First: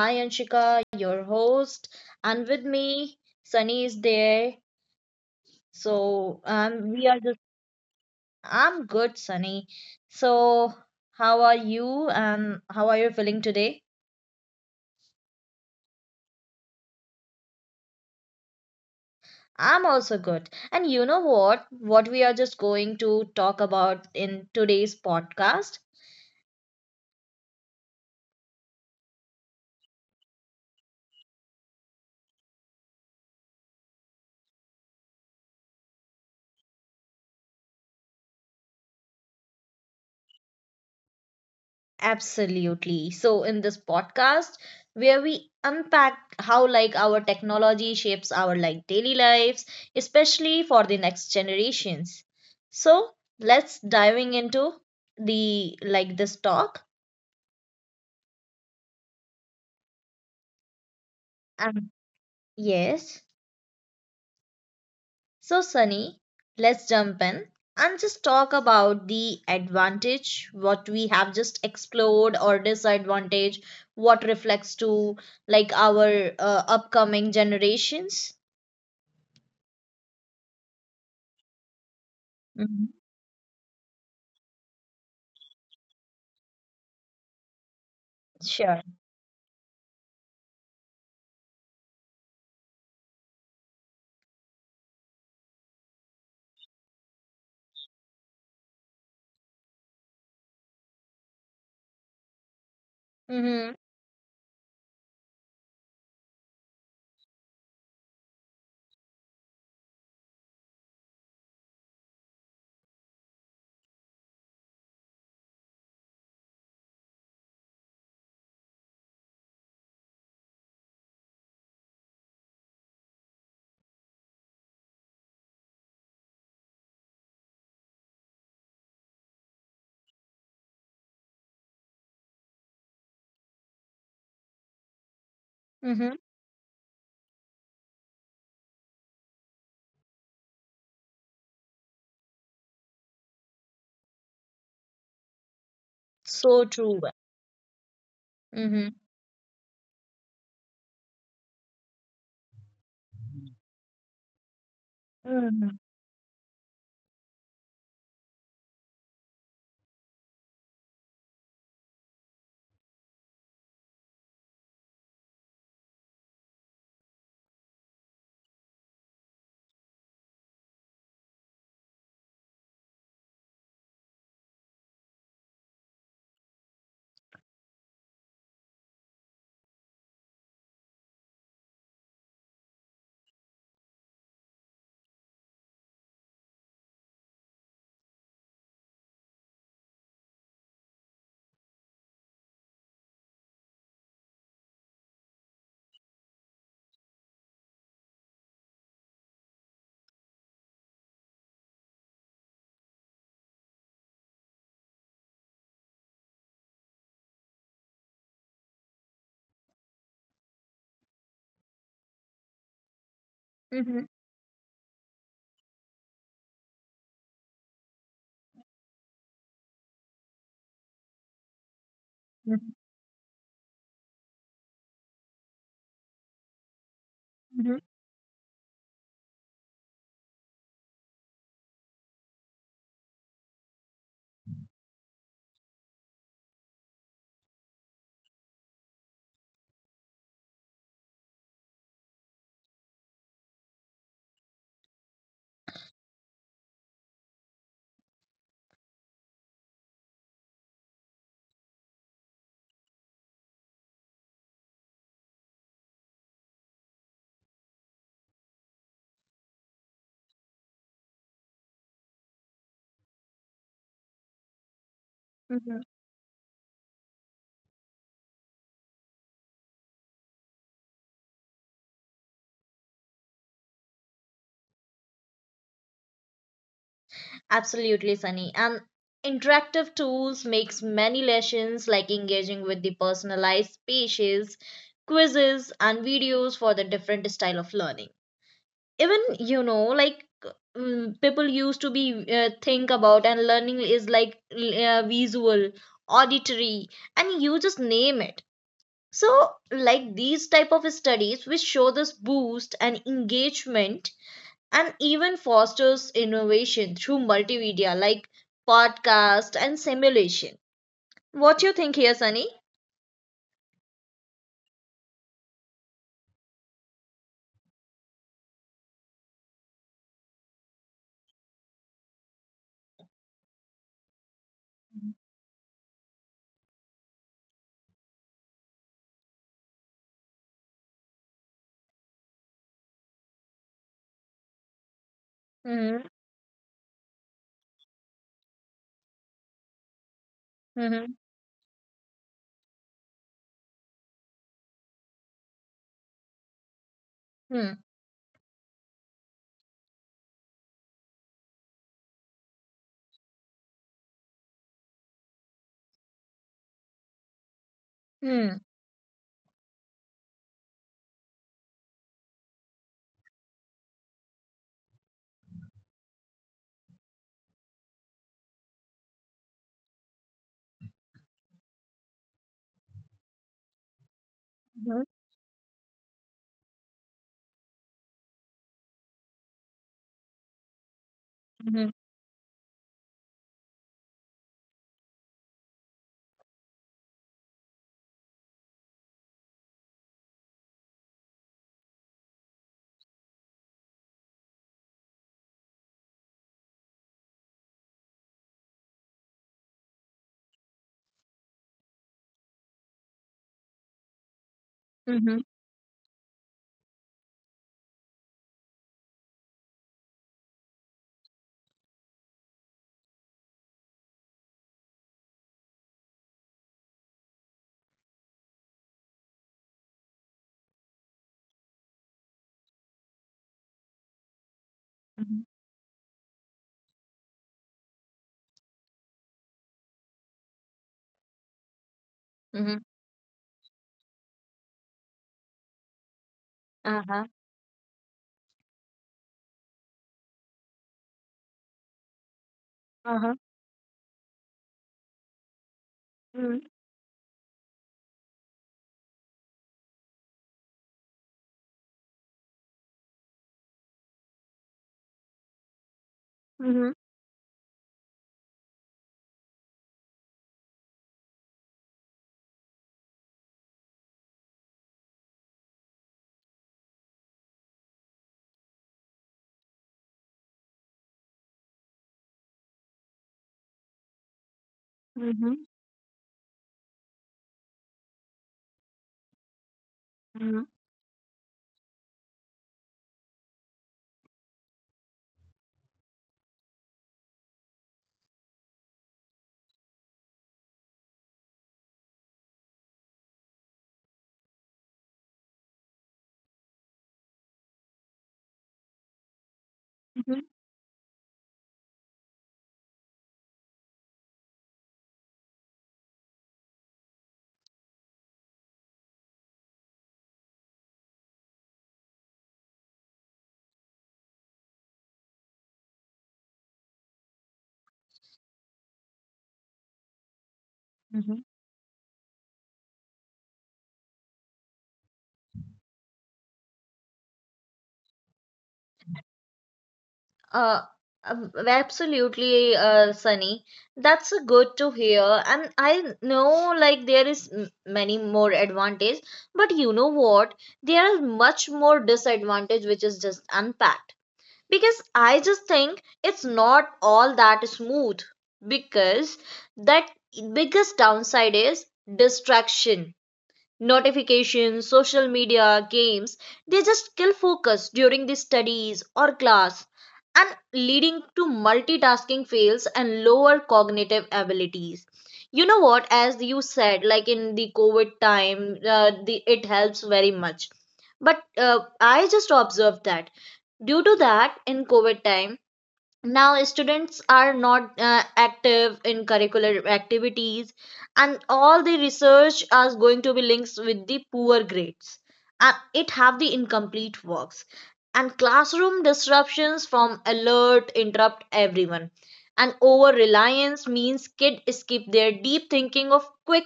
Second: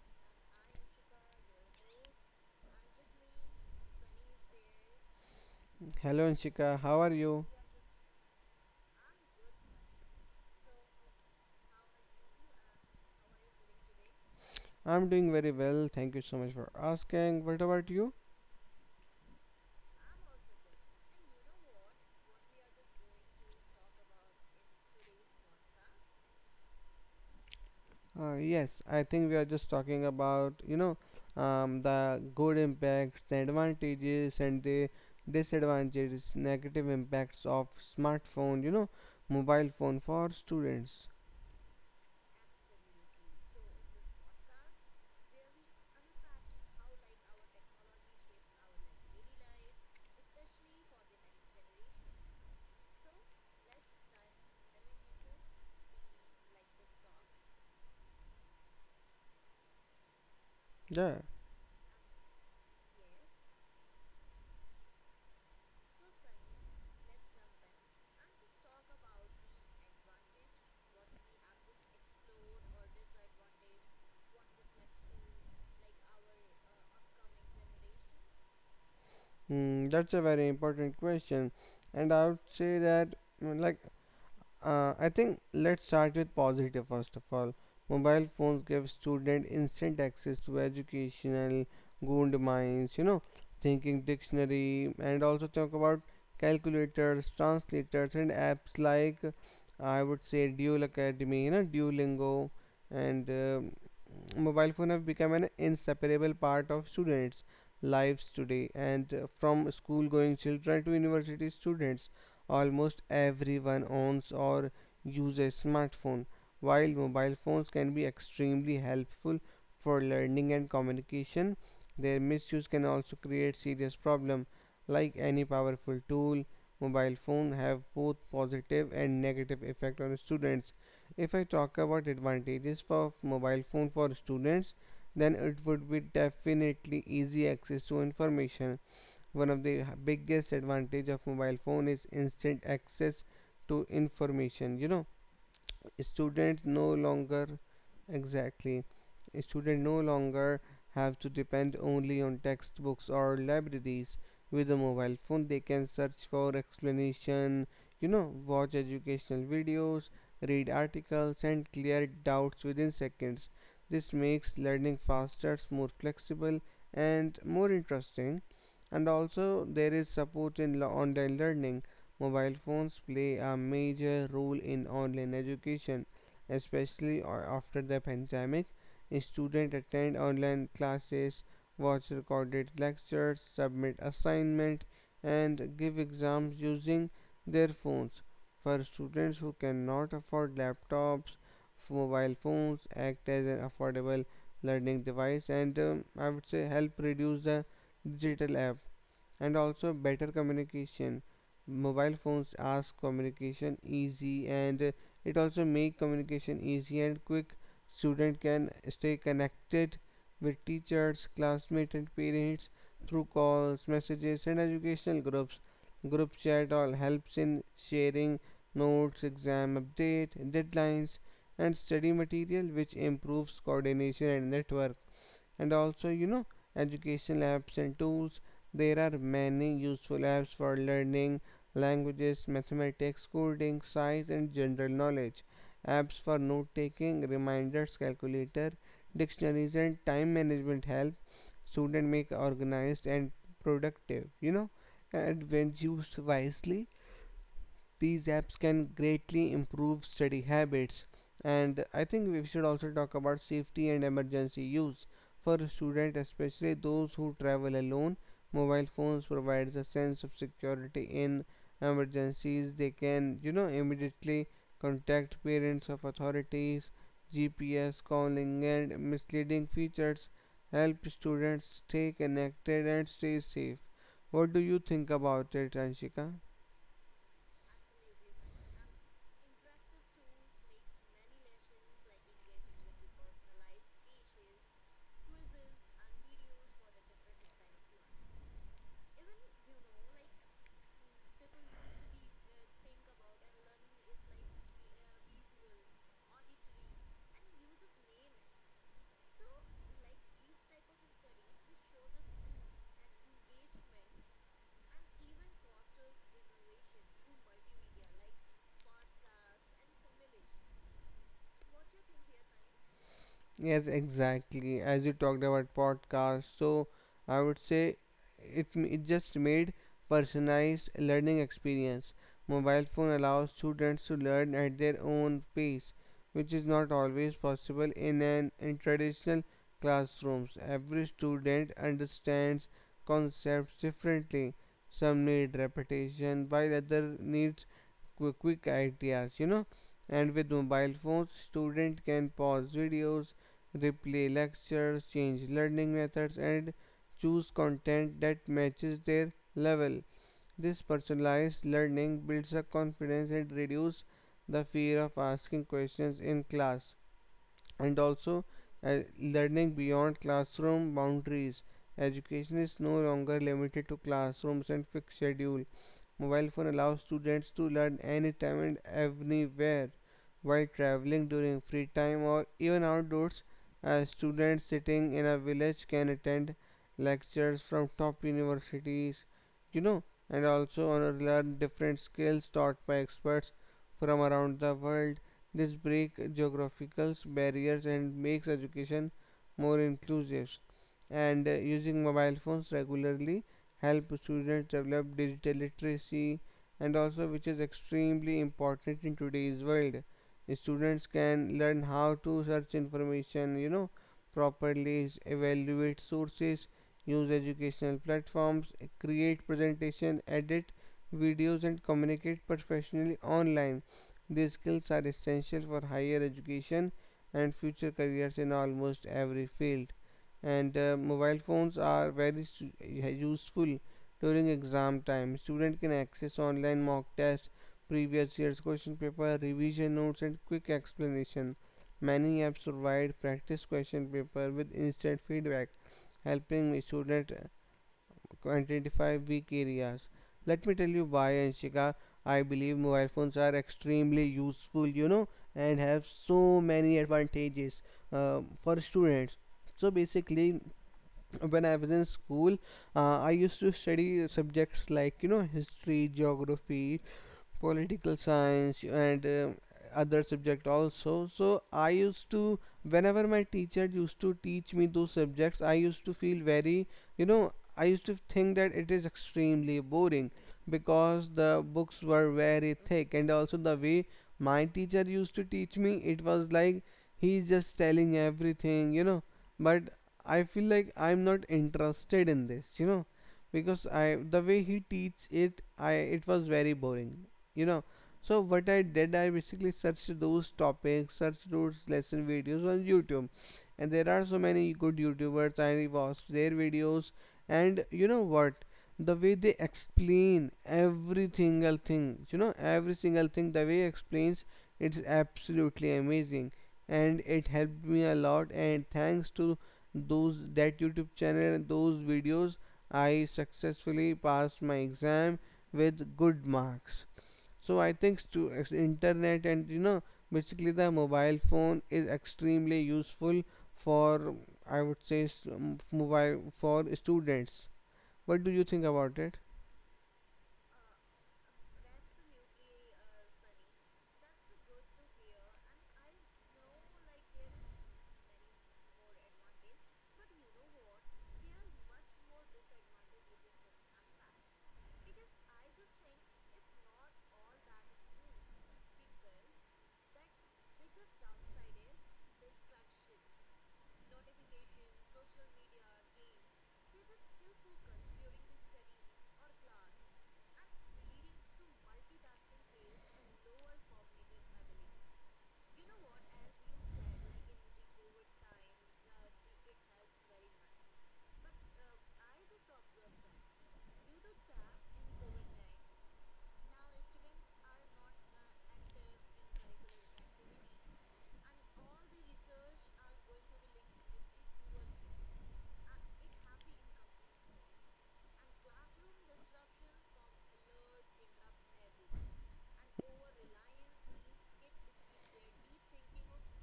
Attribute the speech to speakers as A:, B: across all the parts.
A: I am Shika, your host. And with me, Sunny is there.
B: Hello,
A: So
B: Anshika. How
A: we
B: are
A: are just.
B: you?
A: I'm good, Sunny. So how are you? And how are you feeling today?
B: I'm doing very well. Thank you so much for asking. What about you?
A: I'm also good. And you know what? What we are just going to talk about in today's podcast?
B: Yes, I think we are just talking about, you know, the good impacts, the advantages, and the disadvantages, negative impacts of smartphone, you know, mobile phone for students.
A: Absolutely. So in this podcast, where we unpack how like our technology shapes our like daily lives, especially for the next generations. So let's diving into the like this talk.
B: Yeah,
A: Um, yes. So, Sunny, let's jump in and just talk about the advantage what we have just explored or disadvantage what reflects to like our upcoming generations.
B: that's a very important question, and I would say
A: Mhm.
B: that, mm, like, I think let's start with positive first of all. Mobile phones
A: Sure.
B: give students instant access to educational gold mines, you know, thinking dictionary, and also talk about calculators, translators, and apps like I would say Dual Academy, you know, Duolingo, and
A: Mhm.
B: um mobile phone have become an inseparable part of students' lives today, and from school-going children to university students. Almost everyone owns or uses a smartphone. While mobile phones can be extremely helpful for learning and communication, their misuse can also create serious problems. Like any powerful tool, mobile phones have both positive and negative effect on students. If I talk about advantages for mobile phone for students, then it would be
A: Mhm.
B: definitely easy access to information. One of the biggest advantage of mobile phone is instant access to information. You know,
A: So
B: students no
A: true.
B: longer
A: Mhm.
B: exactly students no longer have to depend only on textbooks or libraries. With a mobile phone they
A: Mhm.
B: can search for explanation, you know, watch educational videos, read articles and clear doubts within seconds. This makes learning faster, more flexible and more interesting. And also there is support in online learning. Mobile phones play a major role in online education, especially after the pandemic. Students attend online classes, watch recorded lectures, submit assignments, and give exams using their phones. For students who cannot afford laptops, mobile phones act as an affordable learning device and I would say help reduce the digital. And also better communication, mobile phones ask communication easy and it also make communication easy and quick. Student can stay connected with teachers, classmates and parents through calls,
A: Mhm.
B: messages and educational groups. Group chat all helps in sharing notes, exam update, deadlines and study
A: Mhm.
B: material, which improves coordination and network. And also, you know, educational
A: Mhm.
B: apps and tools, there are many useful apps for learning languages, mathematics, coding, science and general knowledge. Apps for note taking, reminders, calculator, dictionaries and time management help students make organized and productive, you know. And when used wisely, these apps can greatly improve study habits. And I think we should also talk about safety and emergency use. For students, especially those who travel alone, mobile phones provides a sense of security in emergencies. They can, you know, immediately contact
A: Mhm.
B: parents of authorities, GPS calling and misleading features help students stay connected and stay safe. What do you think about it, Anshika?
A: Absolutely, Sunny. And interactive tools makes many lessons like engaging with the personalized speeches, quizzes, and videos for the different style of learning. Even you know, like people used to be think about and learning is like visual, auditory, and you just name it. So like these type of studies which show this boost and engagement and even fosters innovation through multimedia like podcast and simulation. What do you think here, Sunny?
B: Yes, exactly. As you talked about podcast, so I would say it just made personalized learning experience. Mobile phone allows students to learn at their own pace, which is not always possible in an in traditional classrooms. Every student understands concepts differently. Some need
A: Hmm.
B: repetition, while other needs quick ideas, you know. And with mobile
A: Hmm.
B: phones, student can pause videos, replay lectures, change learning methods, and choose
A: Hmm.
B: content that matches their level. This personalized learning builds a confidence and reduces the fear of asking questions in class. And also
A: Hmm.
B: learning beyond classroom boundaries. Education is no longer limited to classrooms and fixed schedule. Mobile phone allows students to learn anytime and anywhere, while traveling, during free time or even outdoors. Students
A: Hmm.
B: sitting in a village can attend lectures from top universities, you know, and also learn different skills taught by experts from around the world. This breaks geographical barriers and makes education more inclusive. And using mobile phones regularly help students develop digital literacy and also, which is extremely important in today's world. Students can learn how to search information, you know, properly
A: Hmm.
B: evaluate sources, use educational platforms, create presentation, edit videos and communicate professionally online. These skills are essential for higher education and future careers in almost every field. And mobile phones are very useful during exam
A: Hmm.
B: time. Student can access online mock tests, previous year's question paper, revision notes, and quick explanation. Many apps
A: Hmm.
B: provide practice question paper with instant feedback, helping
A: Uh-huh.
B: students identify weak areas. Let me tell you why, Anshika. I believe mobile
A: Uh-huh.
B: phones are extremely useful, you know, and have so
A: Hmm.
B: many advantages for students. So basically, when I was in school, I used to study subjects like, you know, history,
A: Hmm.
B: geography, political science and other subject also. So I used to, whenever my teacher used to teach me those subjects, I used to feel very, you know, I used to think that it is extremely boring because the books were very thick and also the way my teacher used to
A: Hmm.
B: teach me, it was like he's just telling everything, you know, but I
A: Hmm.
B: feel like I'm not interested in this, you know, because I the way he teach it, I it was very boring, you know. So what I did, I basically searched those topics, searched those lesson videos on YouTube, and there are so many good YouTubers. I watched their videos, and you know what, the way they explain every single thing, you know, every single thing, the way it explains, it's absolutely amazing, and it helped me a lot. And thanks to those that YouTube channel and those videos, I successfully passed my exam with good marks. So I think internet and, you know, basically the
A: Hmm.
B: mobile phone is extremely useful for, I would say mobile for students. What do you think about it?
A: Uh, Absolutely, Sunny. That's good to hear. And I know like there is many more advantage, but you know what? There are much more disadvantage which is just unpacked. Because I just think it's not all that smooth. Because that biggest downside is distraction, notifications, social media, games, they just kill focus during the studies or class and leading to multitasking fails and lower cognitive abilities. You know what, as you said, like in the COVID time, the, it helps very much. But I just observed that due to that in COVID time, now students are not active in curricular activities and all the research is going to be linked with the poor grades, and it have the incomplete works and classroom disruptions from alert interrupt everyone, and over reliance means kid skip their deep thinking of quick,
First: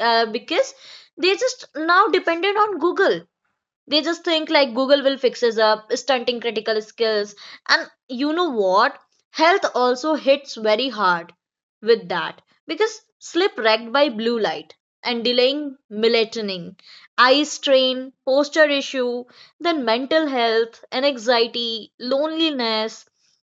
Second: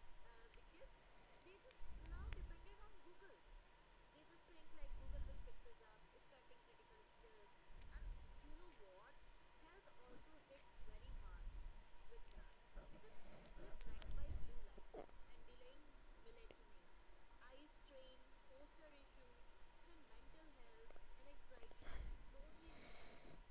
A: because they just now dependent on Google. They just think like Google will fix us up, stunting critical skills. And you know what? Health also hits very hard with that because sleep wrecked by blue light and delaying melatonin, eye strain, posture issue, then mental health and anxiety, loneliness,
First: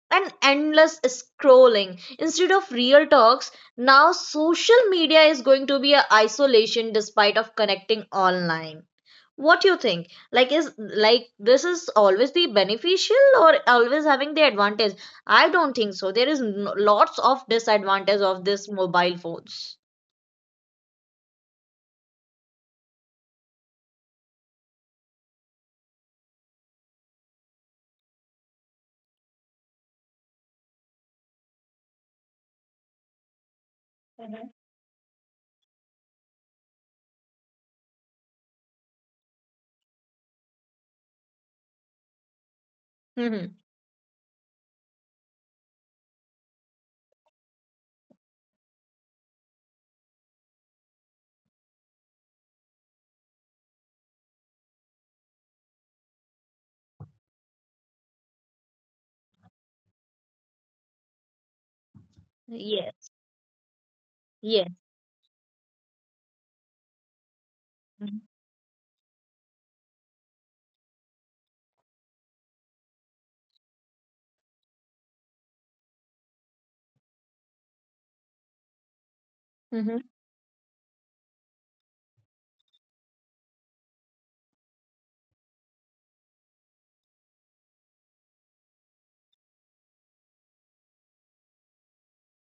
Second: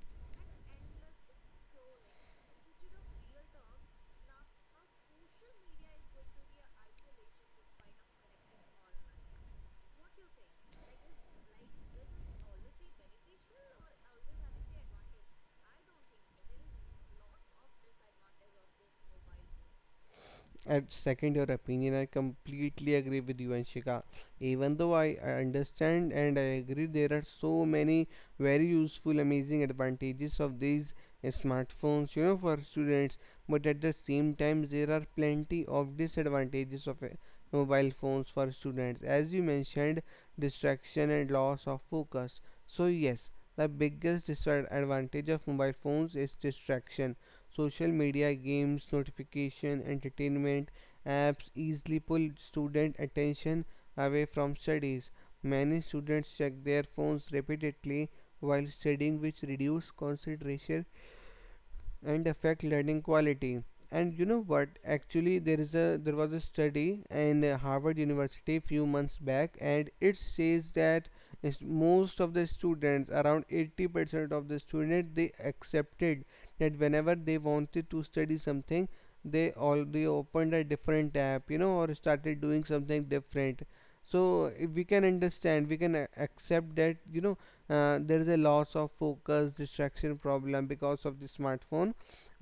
A: and endless scrolling. Instead of real talks, now social media is going to be a isolation despite of connecting online. What do you think, like is like this is always be beneficial or always having the advantage? I don't think so. There is lots of disadvantage of this mobile phones.
B: At second, your opinion, I completely agree with you, Anshika. Even though I understand and I agree, there are so many very useful, amazing advantages of these smartphones, you know, for students. But at the same
A: Mhm.
B: time, there are plenty of disadvantages of mobile phones for students. As you mentioned, distraction and loss of focus. So yes,
A: Mm-hmm.
B: the biggest disadvantage of mobile phones is distraction. Social media, games, notification, entertainment apps easily pull student attention away from studies. Many students check their phones repeatedly while studying, which reduce concentration and affect learning
A: Yes.
B: quality. And you know what,
A: Yes.
B: actually, there was a study in Harvard
A: Mm-hmm.
B: University few months back, and it says that is most of the students, around 80% of the students, they accepted that whenever they wanted to study something, they
A: Mm-hmm.
B: already opened a different app, you know, or started doing something different. So if we can understand, we can accept that, you know, there is a loss of focus, distraction problem because of the smartphone.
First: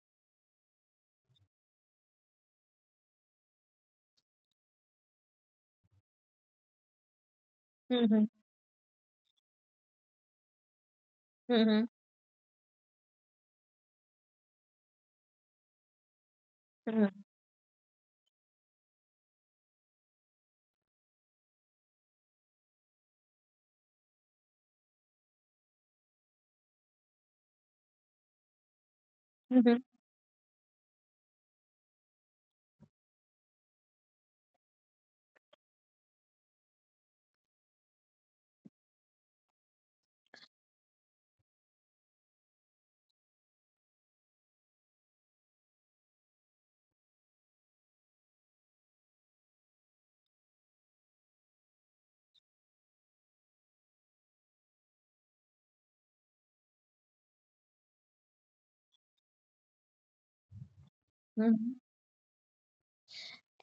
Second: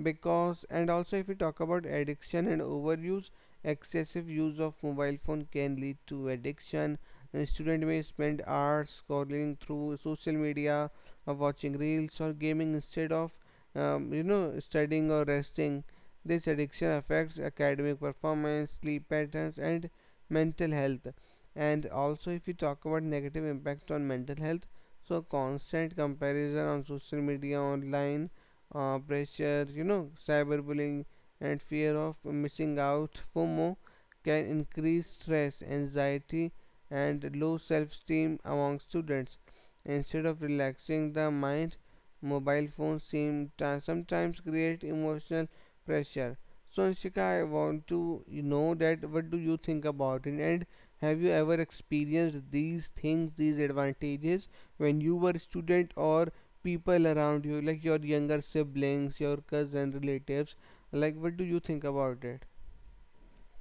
B: Because, and also if we talk about addiction and overuse, excessive use of mobile phone can lead to addiction. A student may
A: Mm-hmm.
B: spend hours scrolling through social media or watching reels or gaming instead of, you know, studying or resting. This addiction
A: Mm-hmm.
B: affects academic performance, sleep patterns and mental health. And also if we talk about negative impact on mental health, so constant comparison on social media, online pressure, you know, cyberbullying, and fear of missing out (FOMO) can increase stress, anxiety, and low self-esteem among students. Instead of relaxing the mind, mobile phones seem to sometimes create emotional pressure. So, Anshika, I want to know that what do you think about it, and have you ever experienced these things, these advantages when you were a student, or people around you, like your younger siblings, your cousin relatives? Like, what do you
A: Mm-hmm.
B: think about it?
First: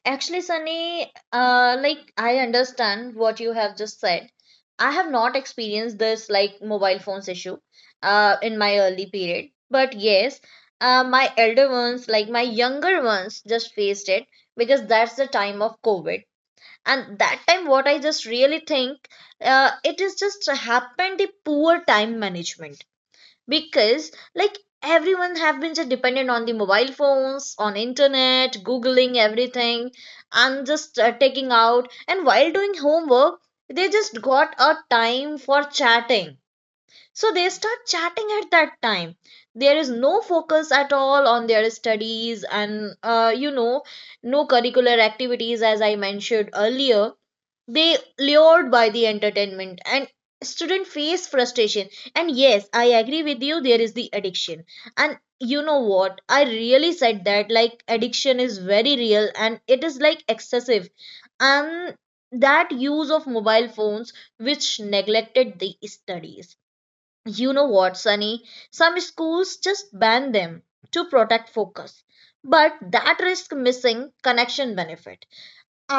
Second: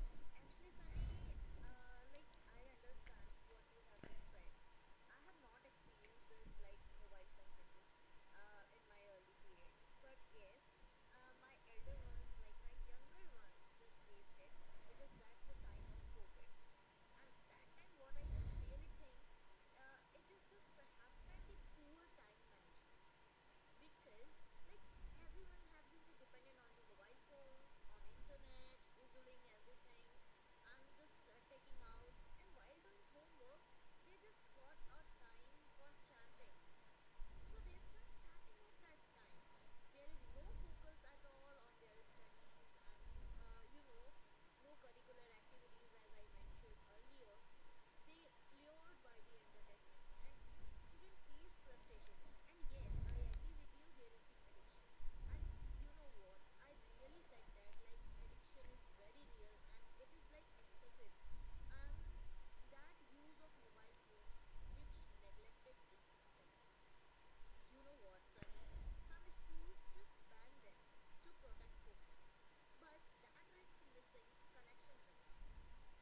A: Actually, Sunny, like I understand what you have just said. I have not experienced this like mobile phones issue in my early period. But yes, my elder ones, like my younger ones, just faced it because that's the time of COVID. And that time, what I just really think, it is just happened the poor time management, because like everyone have been just dependent on the mobile phones, on internet, googling everything, and just taking out. And while doing homework, they just got a time for chatting, so they start chatting at that time. There is no focus at all on their studies, and you know, no curricular activities as I mentioned earlier. They lured by the entertainment and student face frustration. And yes, I agree with you, there is the addiction. And you know what, I really said that like addiction is very real and it is like excessive, and that use of mobile phones which neglected the studies. You know what, Sunny, some schools just ban them to protect focus, but that risk missing connection benefit.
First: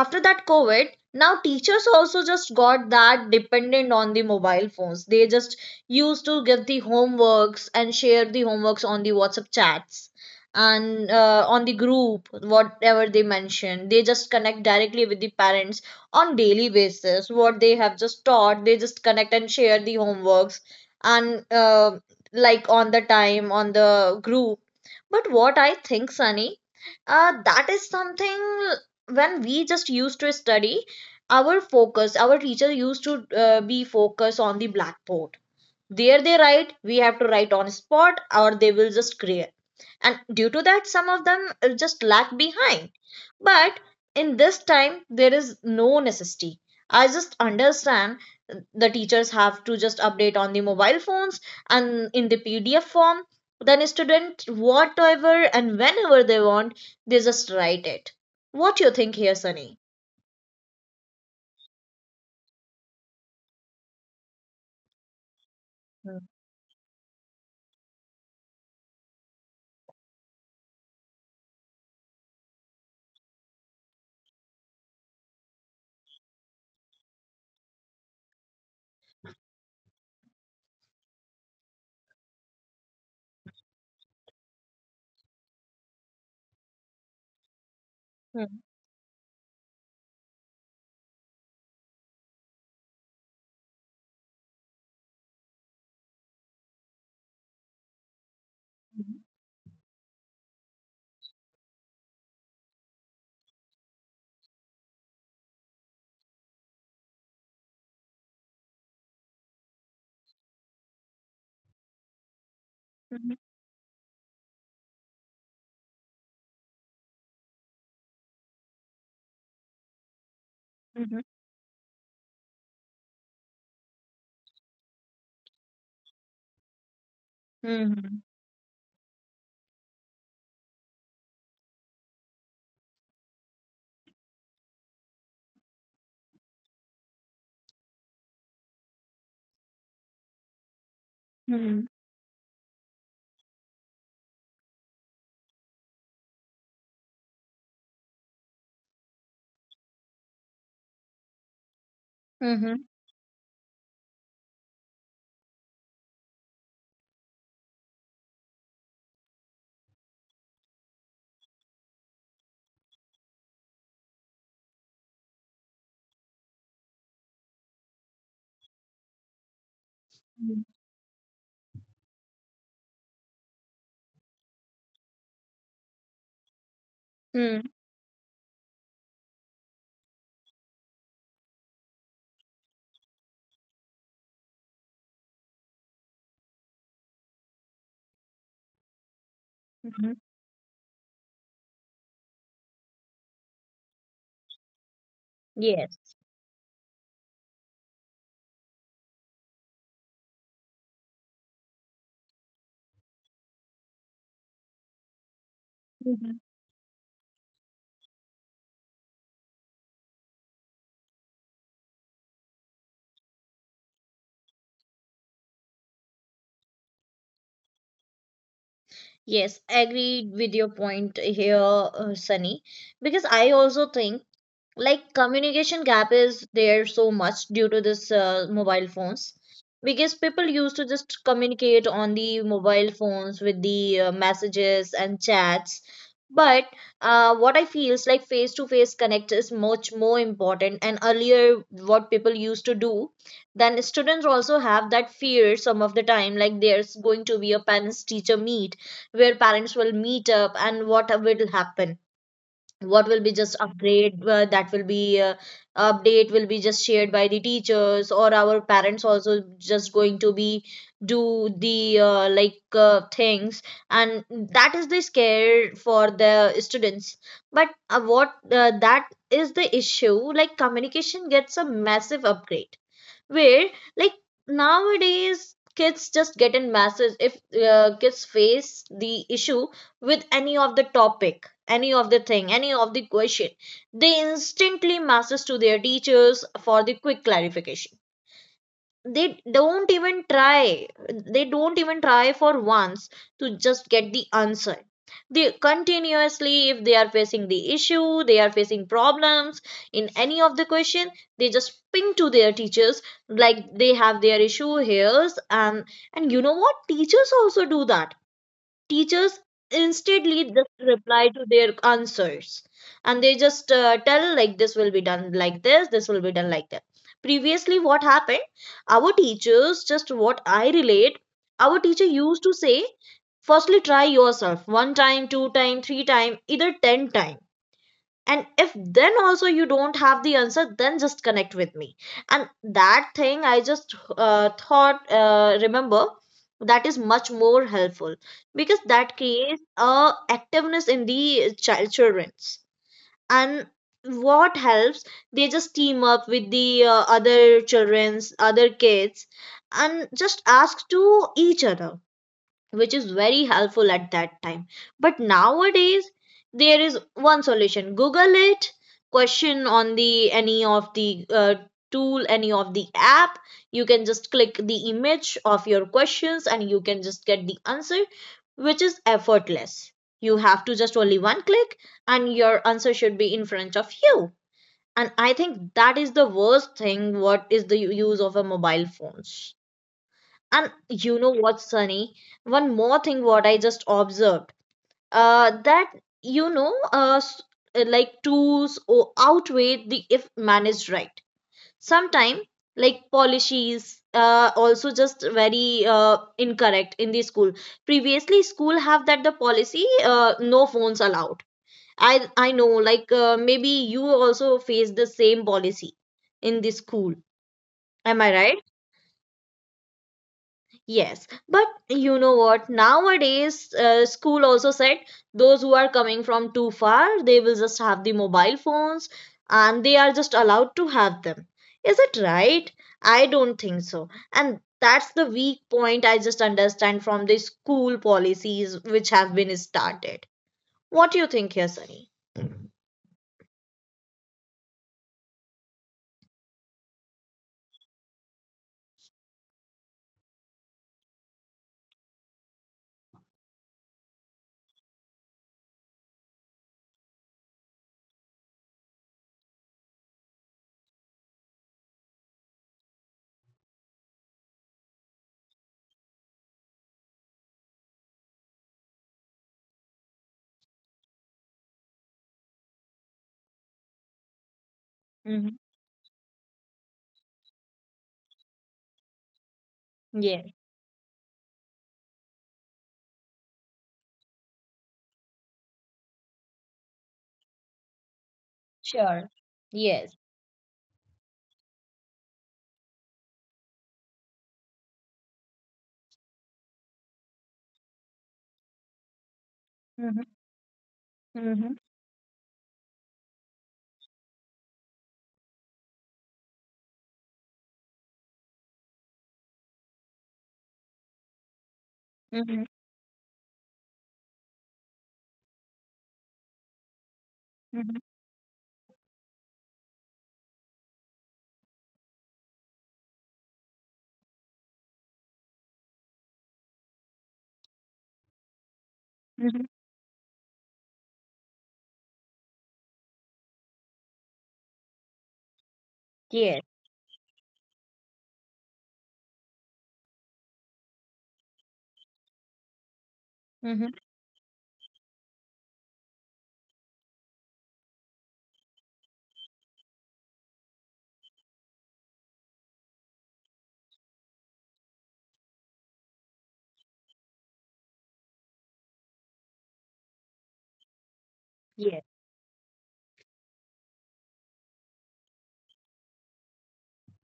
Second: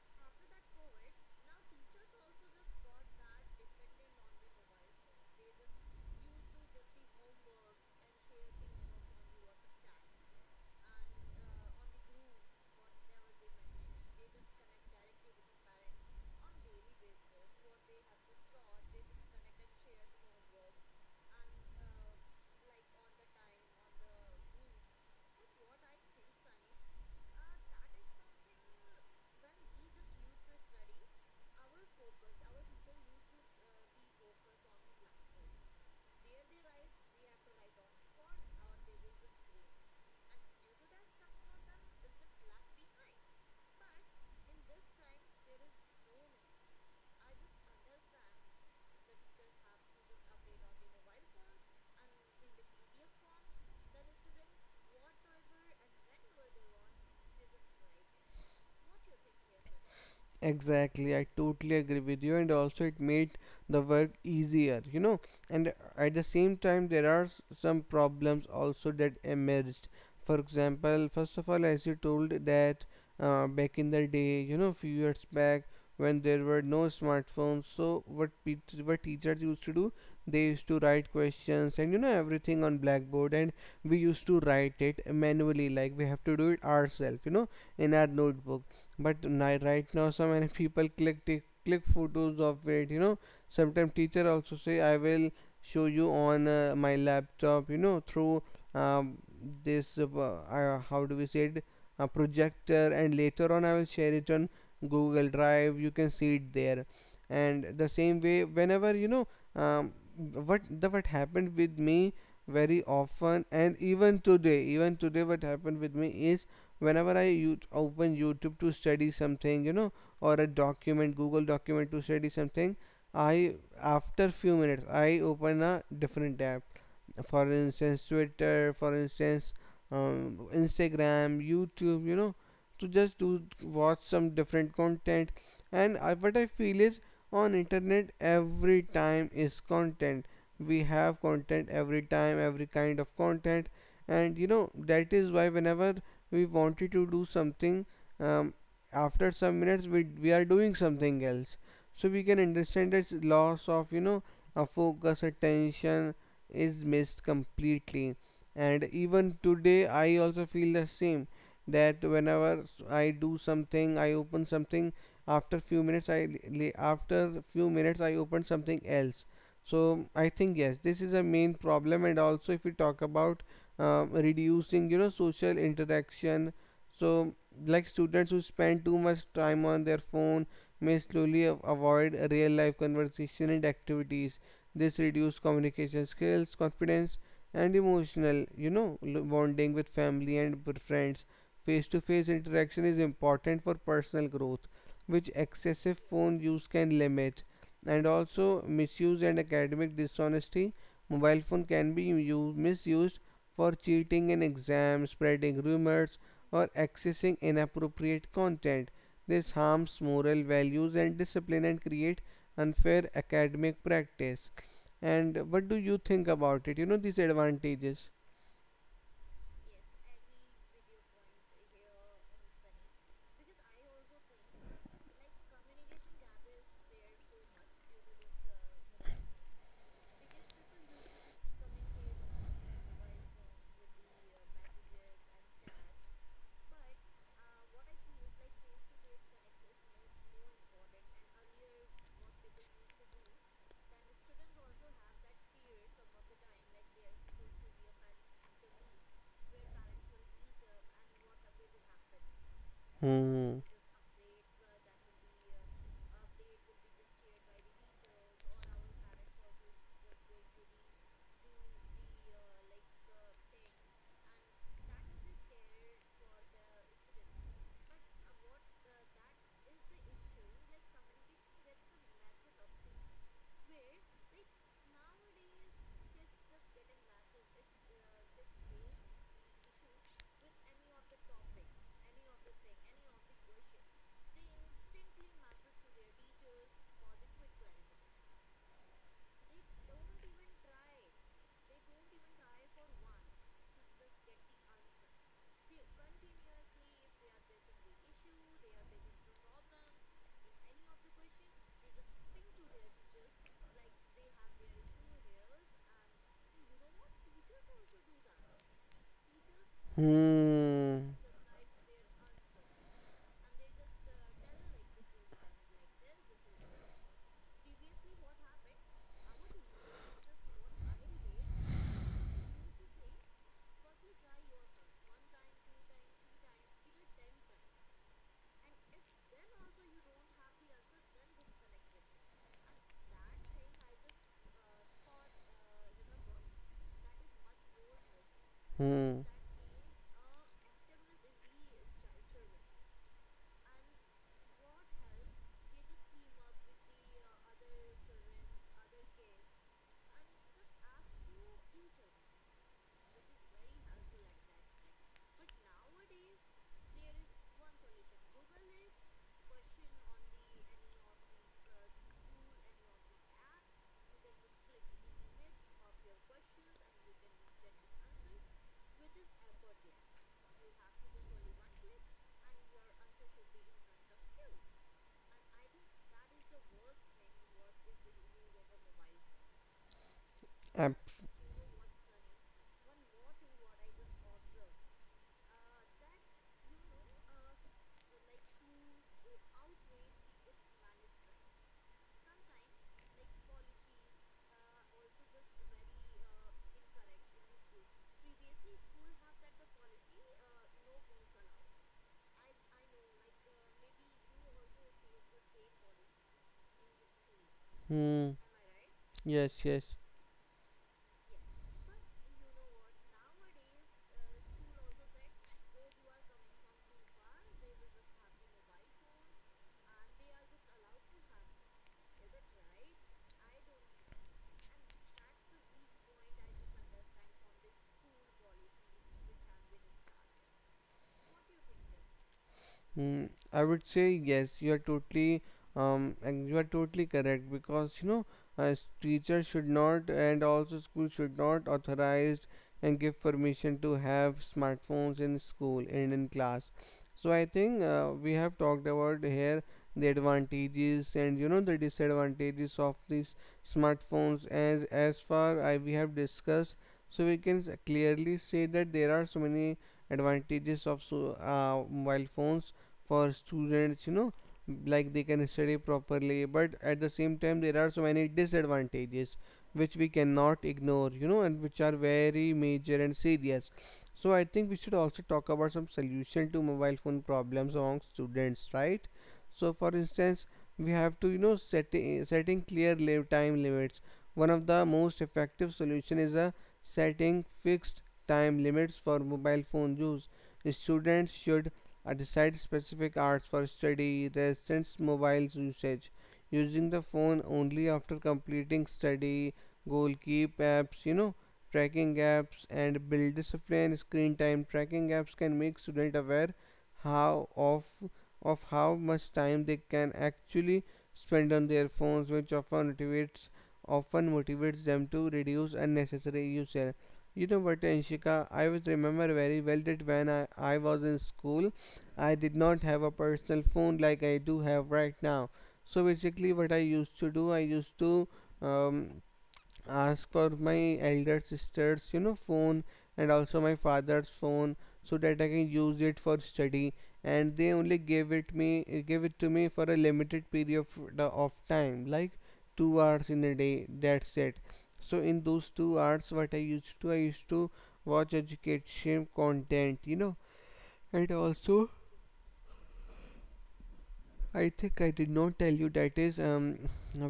A: After that COVID, now teachers also just got that dependent on the mobile phones. They just used to give the homeworks and share the homeworks on the WhatsApp chats, and on the group whatever they mention, they just connect directly with the parents on daily basis. What they have just taught, they just connect and share the homeworks, and like on the time on the group. But what I think, Sunny, that is something, when we just used to study, our focus, our teacher used to be focused on the blackboard. There they write, we have to write on spot, or they will just clear, and due to that some of them just lag behind. But in this time there is no necessity. I just understand the teachers have to just update on the mobile phones and in the PDF form, then student whatever and whenever they want, they just write it. What you think here, Sunny?
B: Exactly, I totally agree with you, and also it made the work easier, you know. And at the same time, there are some problems also that emerged. For example, first of all, as you told that back in the day, you know, few years back, when there were no smartphones, so what teachers used to do, they used to write questions and, you know, everything on blackboard, and we used to write it manually, like we have to do it ourselves, you know, in our
A: Mhm.
B: notebook. But right now, so many people click click photos of it, you know. Sometimes teacher also say I will show you on my laptop, you know, through um, this how do we say it, a projector, and later on I will share it on Google Drive, you can see it there. And the same way, whenever, you know, um, what happened with me very
A: Mhm.
B: often, and even today what happened with me is whenever I you open YouTube to study something, you know, or a document,
A: Mhm.
B: Google document to study something, I, after few minutes, I open a different app. For instance,
A: Mhm.
B: Twitter, for instance, Instagram, YouTube, you know, to just to watch some different content. And what I feel is on internet every time is content. We have content
A: Mhm.
B: every time, every kind of content, and you know that is why whenever we wanted to do something um, After some minutes we are doing something else, so we can understand
A: Mhm.
B: that loss of, you know, a focus attention is missed completely. And even today I also feel the same, that whenever I do something I open something after few minutes I After few minutes I open something else. So I
A: Mhm.
B: think
A: Mhm.
B: yes, this is a main problem. And also if we talk about reducing, you know, social interaction. So
A: Mhm.
B: like students who spend too much time on their phone may slowly avoid real life conversation and activities. This reduces communication skills, confidence, and emotional, you know, bonding with
A: Mhm.
B: family and with friends. Face to face interaction is important for personal growth, which excessive
A: Yes.
B: phone use can limit. And also misuse and academic dishonesty, mobile phone can be misused for cheating in exams, spreading rumors,
A: Mhm.
B: or accessing inappropriate content. This harms moral values and discipline and create unfair academic practice. And what do you think about it? You know these advantages.
A: Yes, agreed with your point here, Sunny, because I also think like communication gap is there so much due to this mobile phones, because people used to just communicate on the mobile phones with the messages and chats. But what I feel is like face to face connect is much more important, and earlier what people used to do, then students also have that fear some of the time, like there's going to be a parents teacher meet where parents will meet up and what will happen, what will be
B: Hmm.
A: just upgrade, that will be, update will be just shared by the teachers, or our parents also just going to be do the like things, and that is the scare for the students. But what, that is the issue, like communication gets a massive upgrade, where like nowadays kids just get in masses. If kids face the issue with any of the topic, any of the thing, any of the question, they instantly masses to their teachers for the quick clarification. They don't even try, they don't even try for once to just get the answer. They continuously, if they are facing the issue, they are facing problems in any of the question, they just ping to their teachers like they have their issue here. And you know what, teachers also do that. Teachers instantly just
B: Hmm.
A: reply to their answers, and they just tell, like this will be done like this will be done like that. Previously what happened, our teachers just what I relate, our teacher used to say, firstly try yourself one time, two time, three time, either ten time, and if then also you don't have the answer, then just connect with me. And that thing I just thought, remember, that is much more helpful, because
B: Hmm.
A: that creates a activeness in the child, children's. And what helps, they just team up with the other children's, other kids, and just ask to each other, which is very helpful at that time. But nowadays, there is one solution: Google it. Question on the any of the tool, any of the app, you can just click the image of your questions and you can just get the answer, which is effortless. You have to just only one click, and your answer should be in front of you. And I think that is the worst thing, what is the use of a mobile phones. And
B: Ab-
A: you know what, Sunny? One more thing what I just observed. That you know like tools or outweigh the if managed right. Sometimes, like policies also just very incorrect in the school. Previously school have that the policy, no phones allowed. I know like maybe you also face the same policy in the school. Am
B: hmm.
A: I right?
B: Yes. Yes.
A: Yes, but you know what? Nowadays, school also said those who are coming from too far, they will just have the mobile phones and they are just allowed to have them. Is it right? I don't think so. And that's the weak point I just understand from the school policies which have been started. What do you think here, Sunny?
B: Mm, I would say yes. You are totally correct because, you know, uh, teachers should not and also school should not authorize and give permission to have smartphones in school and in class. So I think we have talked about here the advantages and, you know, the disadvantages of these smartphones, as far I we have discussed. So we can clearly say that there are so many advantages of so, mobile phones for students, you know, like they can
A: Hmm.
B: study properly, but at the same time there are so many disadvantages which we
A: Yeah,
B: cannot ignore, you know, and which are very major and serious. So I think we should also talk about some solution to mobile phone problems among students, right?
A: sure.
B: So for
A: Yes.
B: instance, we have to, you know, setting time limits. One of the most effective solution is a setting fixed time limits for mobile phone use.
A: Mm-hmm.
B: Students should
A: Mm-hmm.
B: decide specific hours for study, rest, mobile usage. Using the phone only after completing study, goal keep apps, you know, tracking apps,
A: Mm-hmm.
B: and build discipline. Screen time tracking apps can make students aware how
A: Mm-hmm.
B: of how much time they can actually spend on their phones, which often motivates them to reduce unnecessary usage. You know what, Anshika, I was remember very well that when I was in school, I did not have a personal phone like I do have right now. So basically,
A: Yes.
B: what I used to do, I used to um, ask for my elder sister's, you know, phone and also my
A: Mm-hmm.
B: father's phone so that I can use it for study. And they only gave it me, gave it to me for a limited period of time, like 2 hours in a day. That's it. So in those 2 hours, what I used to watch education content, you know, and also
A: Yes.
B: I think I did not tell you that is.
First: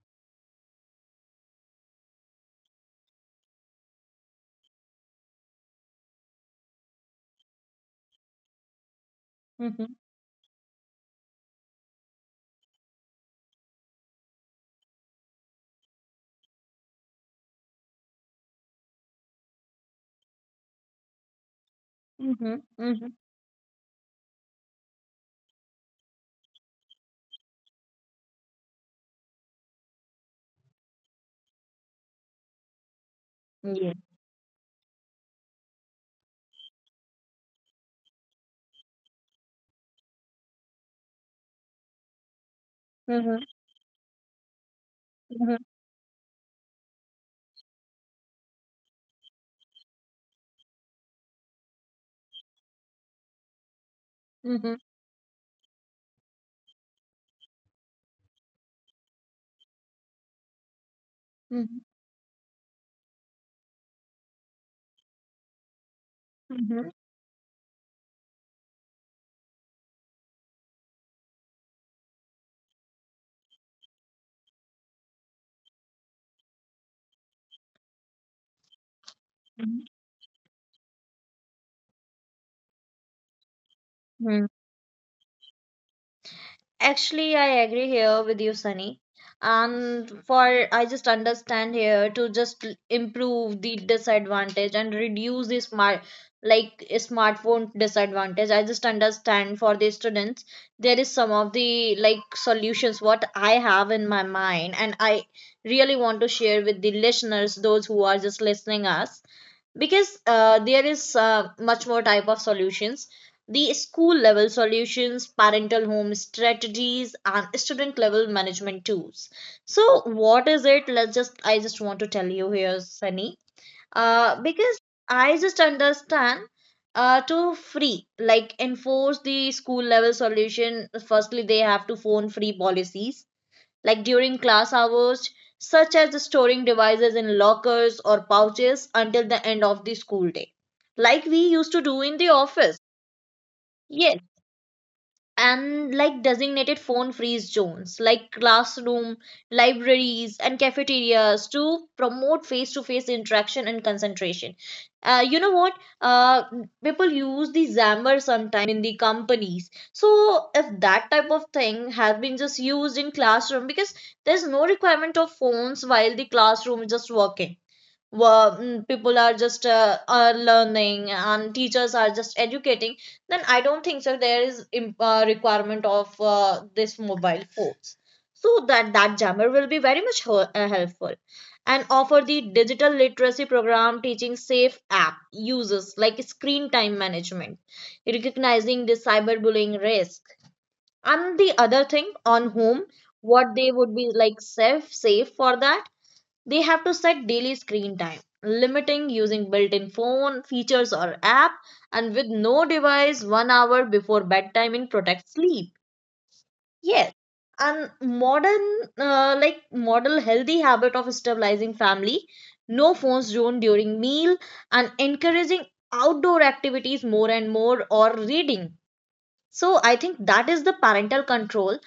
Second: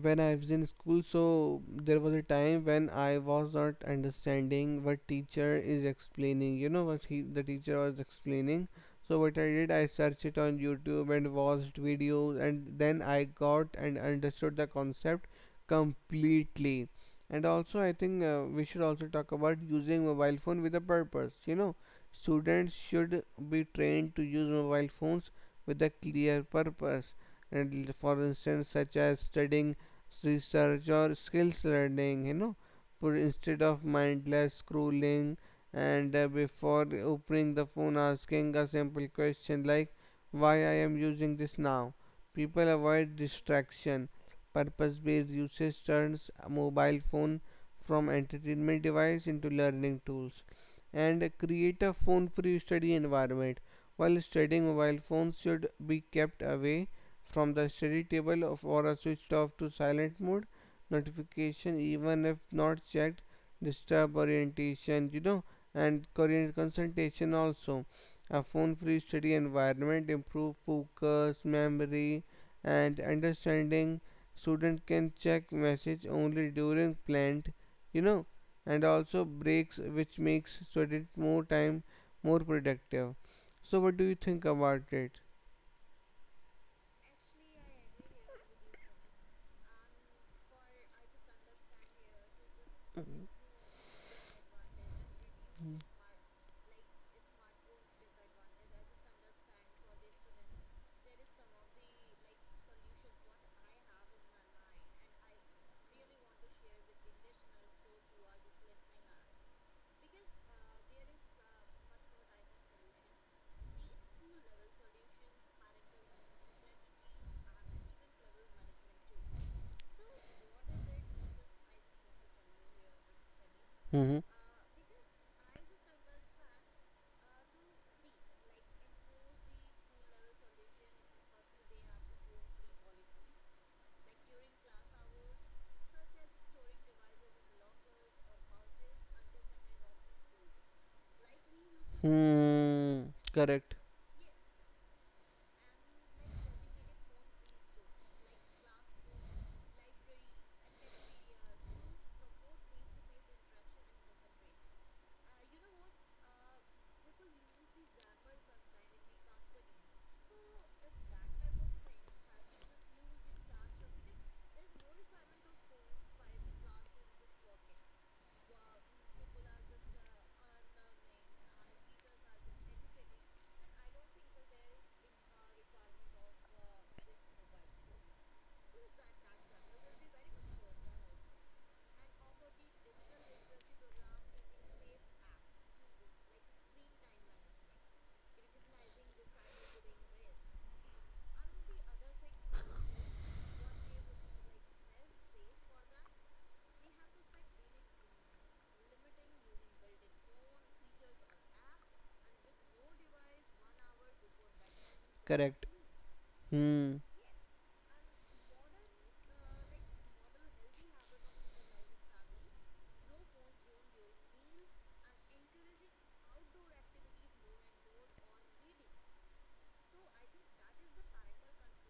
B: When I was in school, so there was a time when I was not understanding what teacher is explaining. You know what he the teacher was explaining. So what I did, I
A: Mm-hmm.
B: searched it on YouTube and watched videos, and then I got and understood the concept completely. And also, I think we should also talk about using mobile phone with a purpose. You know,
A: Mm-hmm.
B: students should be trained to use mobile phones with a clear purpose and, for instance, such as studying, research, or skills learning, you know, put instead of
A: Yeah.
B: mindless scrolling. And before opening the phone, asking a simple question like why I am using this now, people avoid
A: Mhm.
B: distraction. Purpose based
A: Mhm.
B: usage turns a mobile phone from entertainment device into learning tools. And create a phone free study environment. While studying,
A: Mhm.
B: mobile phones should be kept away from the study table or are switched off to silent mode.
A: Mhm.
B: Notification, even if not checked, disturb orientation, you know, and career
A: Mhm.
B: concentration also. A phone-free study environment improve focus, memory, and understanding. Student can check message only during planned, you know, and also breaks,
A: Mhm.
B: which makes student more time more productive. So, what do you
A: Mhm.
B: think about it?
A: Actually, I agree here with you, Sunny. And for I just understand here to just improve the disadvantage and reduce the smart, like a smartphone disadvantage. I just understand for the students there is some of the like solutions what I have in my mind, and I really want to share with the listeners, those who are just listening us, because there is much more type of solutions: the school level solutions, parental home strategies, and student level management tools. So what is it, let's just, I just want to tell you here, Sunny,
B: Mm-hmm.
A: because I just understand to free, like enforce the school level solution, firstly they have to phone free policies like during class hours, such as storing devices in lockers or pouches until the end of the school day, like we used to do in the office.
B: Hmm. Correct.
A: Yes. And like designated phone free zones like classroom, libraries, and cafeterias to promote face to face interaction and concentration. You know what, uh, people use the xammer sometime in the companies, so if that type of thing has been just used in classroom, because there's no requirement of phones while the classroom is just working well, people are just are learning and teachers are just educating, then I don't think so there is requirement of this mobile phones. So that that jammer will be very much helpful. And offer the digital literacy program, teaching safe app uses like screen time management, recognizing the cyberbullying risk. And the other thing on whom what they would be like safe, safe for that, they have to set daily screen time, limiting using built-in phone features or app, and with no device 1 hour before bedtime in protect
B: Correct.
A: sleep.
B: Hmm.
A: Yes. And modern, like model healthy habit of stabilizing family, no phones zone during meal, and encouraging outdoor activities more and more, or reading. So I think that is the parental control,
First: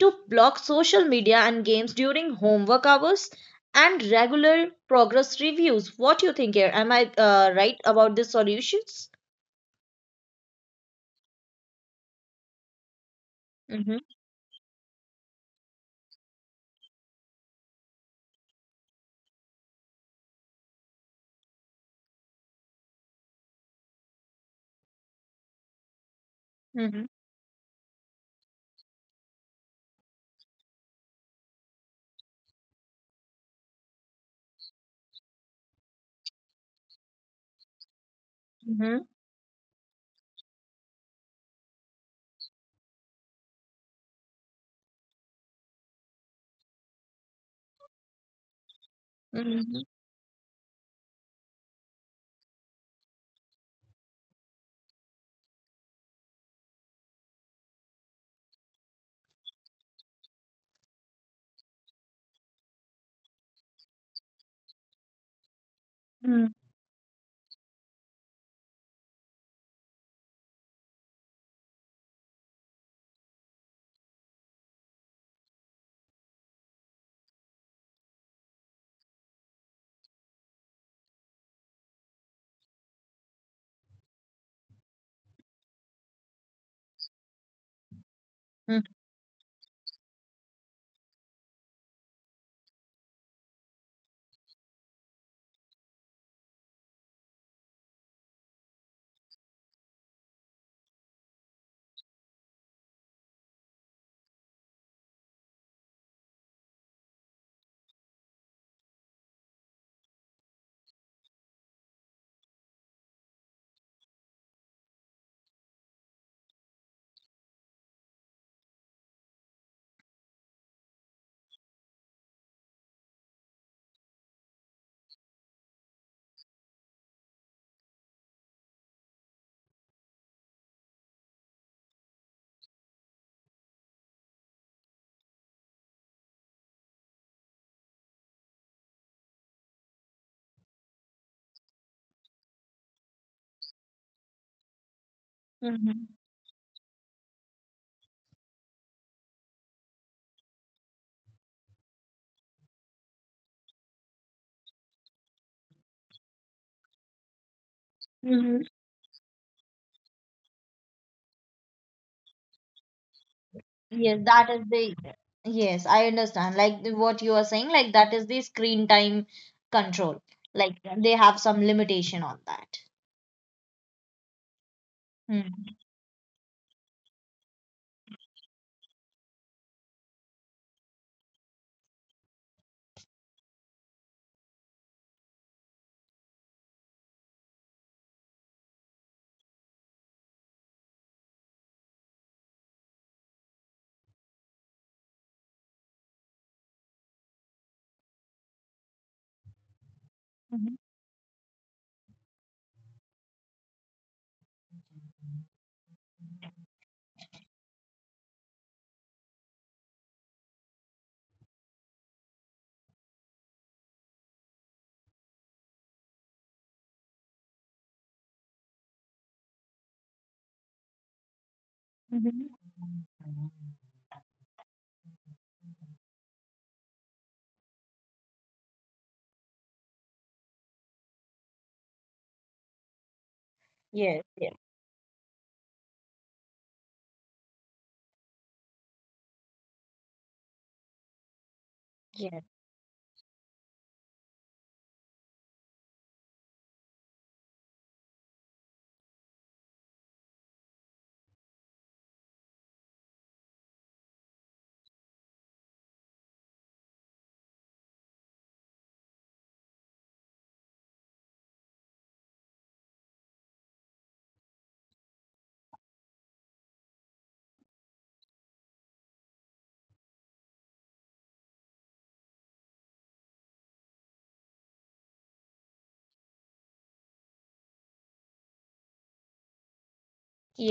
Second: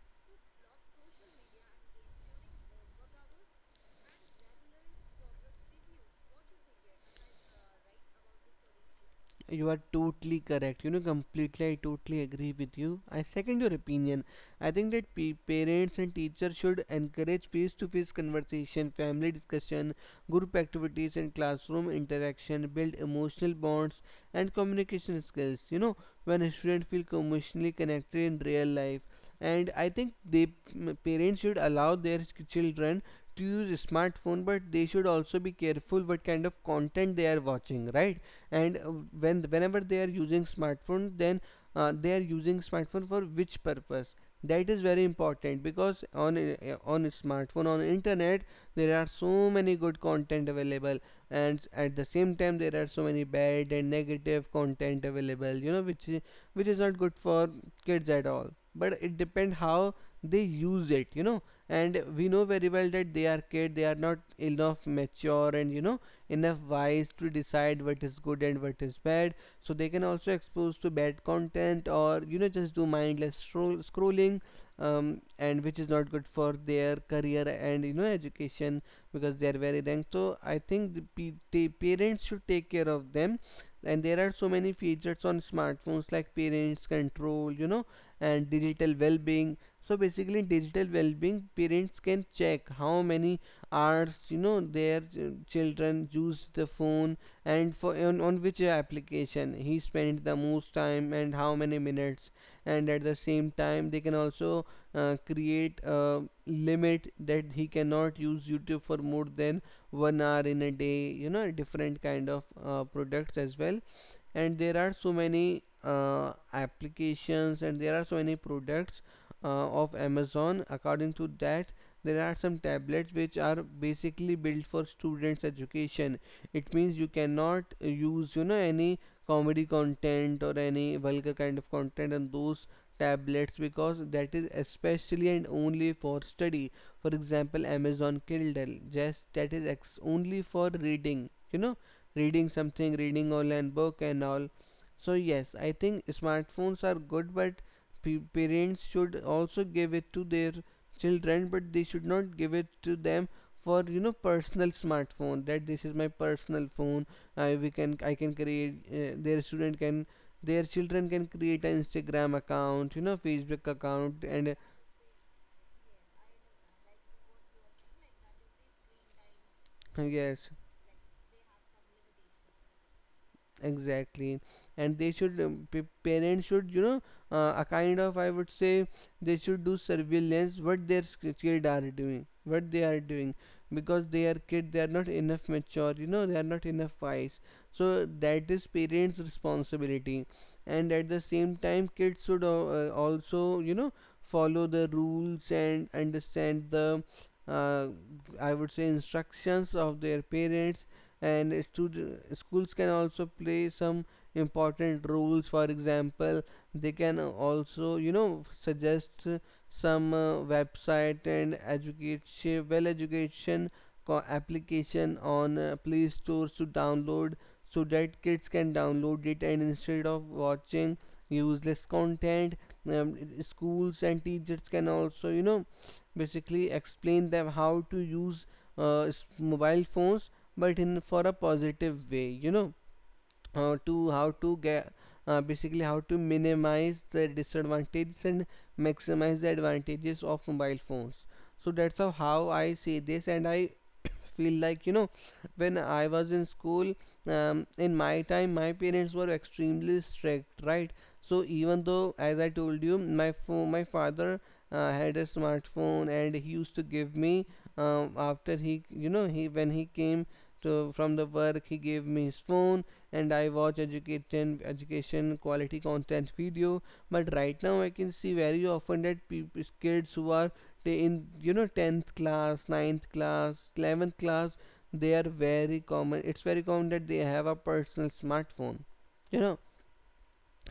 A: to block social media and games during homework hours and regular progress reviews. What do you think here? Am I right about the solutions?
B: You are totally correct. You know, completely, I totally agree with you. I second your
A: Mm-hmm.
B: opinion. I think that pe parents and teachers should encourage face-to-face conversation, family discussion, group activities, and classroom interaction, build emotional bonds and communication skills. You know, when a student feel
A: Mm-hmm.
B: emotionally connected in real life. And I think parents should allow their children to use a smartphone, but they should also be careful what kind of content they are watching, right? And
A: Mm-hmm.
B: whenever they are using smartphone, then they are using smartphone for which purpose, that is very important, because on a smartphone, on internet, there are so many
A: Mm-hmm.
B: good content available, and at the same time there are so many bad and negative content available, you know, which is not good for kids at all. But it depends how they use it, you know. And we know very well that they are kid, they are not enough mature, and you know, enough wise to decide what is good and what is bad. So they can also expose to bad content or, you know, just do scrolling, and which is not good for their career and, you know, education, because they are very young. So I think the parents should take care of them. And there are so many features on smartphones like parents control, you know, and digital well-being. So basically digital well-being, parents can check how many hours, you know, their children use the phone, and for on which application he spent the most time and how many minutes. And at the same time they can also create a limit that he cannot use youtube for more than 1 hour in a day, you know, different kind of, products as well. And there are so many, applications, and there are so many products, of amazon. According to that, there are some tablets which are basically built for students education. It means you cannot use, you know, any comedy content or any vulgar kind of content on those tablets, because that is especially and only for study. For example, amazon kindle, just that only for reading, you know, reading something, reading online book and all. So yes, I think
A: Mm-hmm.
B: smartphones are good, but parents should also give it to their children, but they should not give it to them for, you know, personal smartphone that this is my personal phone. I can
A: Mm-hmm.
B: create, their student can their children can create an instagram account, you know, facebook
A: Yes,
B: account,
A: that
B: and,
A: is the. Yes, I understand, like the- what you are saying, like that is the screen time control.
B: yes.
A: Like they have some limitation on that.
B: Exactly, and they should
A: Mm-hmm.
B: parents should, you know, a kind of, I would say, they should do surveillance what their kid are doing, what they are doing, because they are kid, they are not enough mature, you know, they are not enough wise. So that is parents responsibility. And at the same time kids should also, you know, follow the rules and understand the, uh, I would say instructions of their
A: Mm-hmm.
B: parents. And schools can also play some important roles. For example, they can also, you know, suggest, some, website and education, well, education application on, play stores to download, so that kids can download it and instead of watching useless content.
A: Mm-hmm.
B: Schools and teachers can also, you know, basically explain them how to use, mobile phones, but in for a positive way, you know, to
A: Yes,
B: how
A: yes,
B: to get, basically how to minimize the disadvantages and maximize the advantages of mobile phones. So that's how
A: yes.
B: I see this, and I feel like, you know, when I was in school, in my time my parents were extremely strict, right? So even though, as I told you, my father, had a smartphone, and he used to give me, after he you know he when he came to from the work, he gave me his phone, and I watch education education quality content video. But right now I can see very often that people, kids who are they in, you know, 10th class, ninth class, 11th class, they are very common. It's very common that they have a personal smartphone. You know,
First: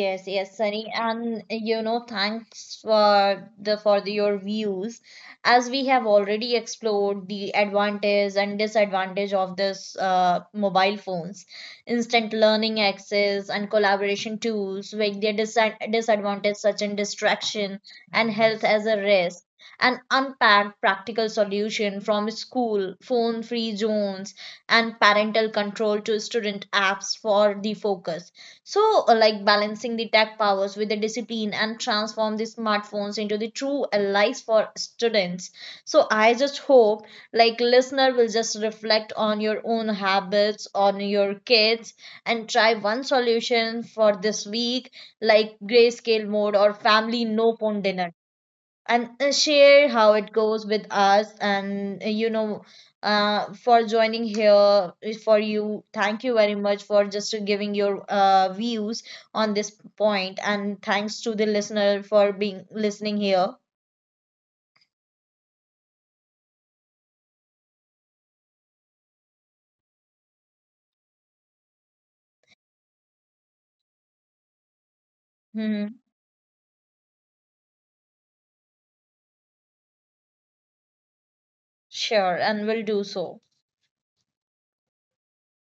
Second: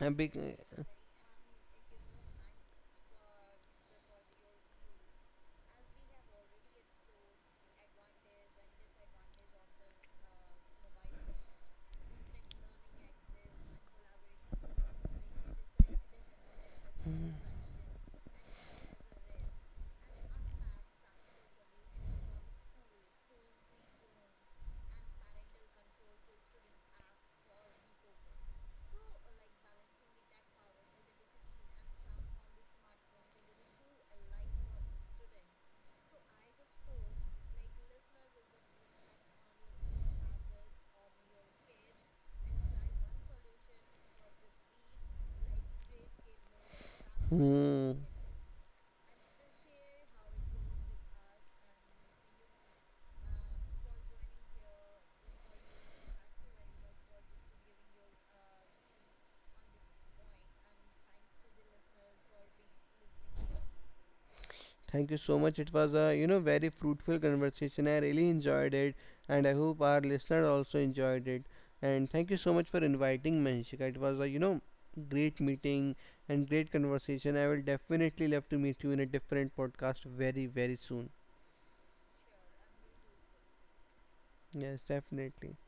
B: and big.
A: yes, Sunny, and you know, thanks for your views. As we have already explored the advantage and disadvantage of this mobile phones, instant learning access and collaboration tools, with their disadvantage such as distraction and health as a risk, and unpacked practical solution from school, phone-free zones, and parental control to student apps for the focus. So, like balancing the tech powers with the discipline and transform the smartphones into the true allies for students. So I just hope like listener will just reflect on your own habits, on your kids, and try one solution for this week, like grayscale mode or family no phone
B: Hmm.
A: dinner, and share how it goes with us. And you know, for joining here, for you, thank you very much for just giving your views on this point, and thanks to the listener for being listening here.
B: Thank you so much. It was a, you know, very fruitful conversation. I really enjoyed it, and I hope our listeners also enjoyed it. And thank you so much for inviting me, Hanshika. It was a, you know, great
A: Hmm.
B: meeting and great conversation. I will definitely love to meet you in a different podcast, very very soon.
A: Sure, and we'll do so.
B: Yes, definitely.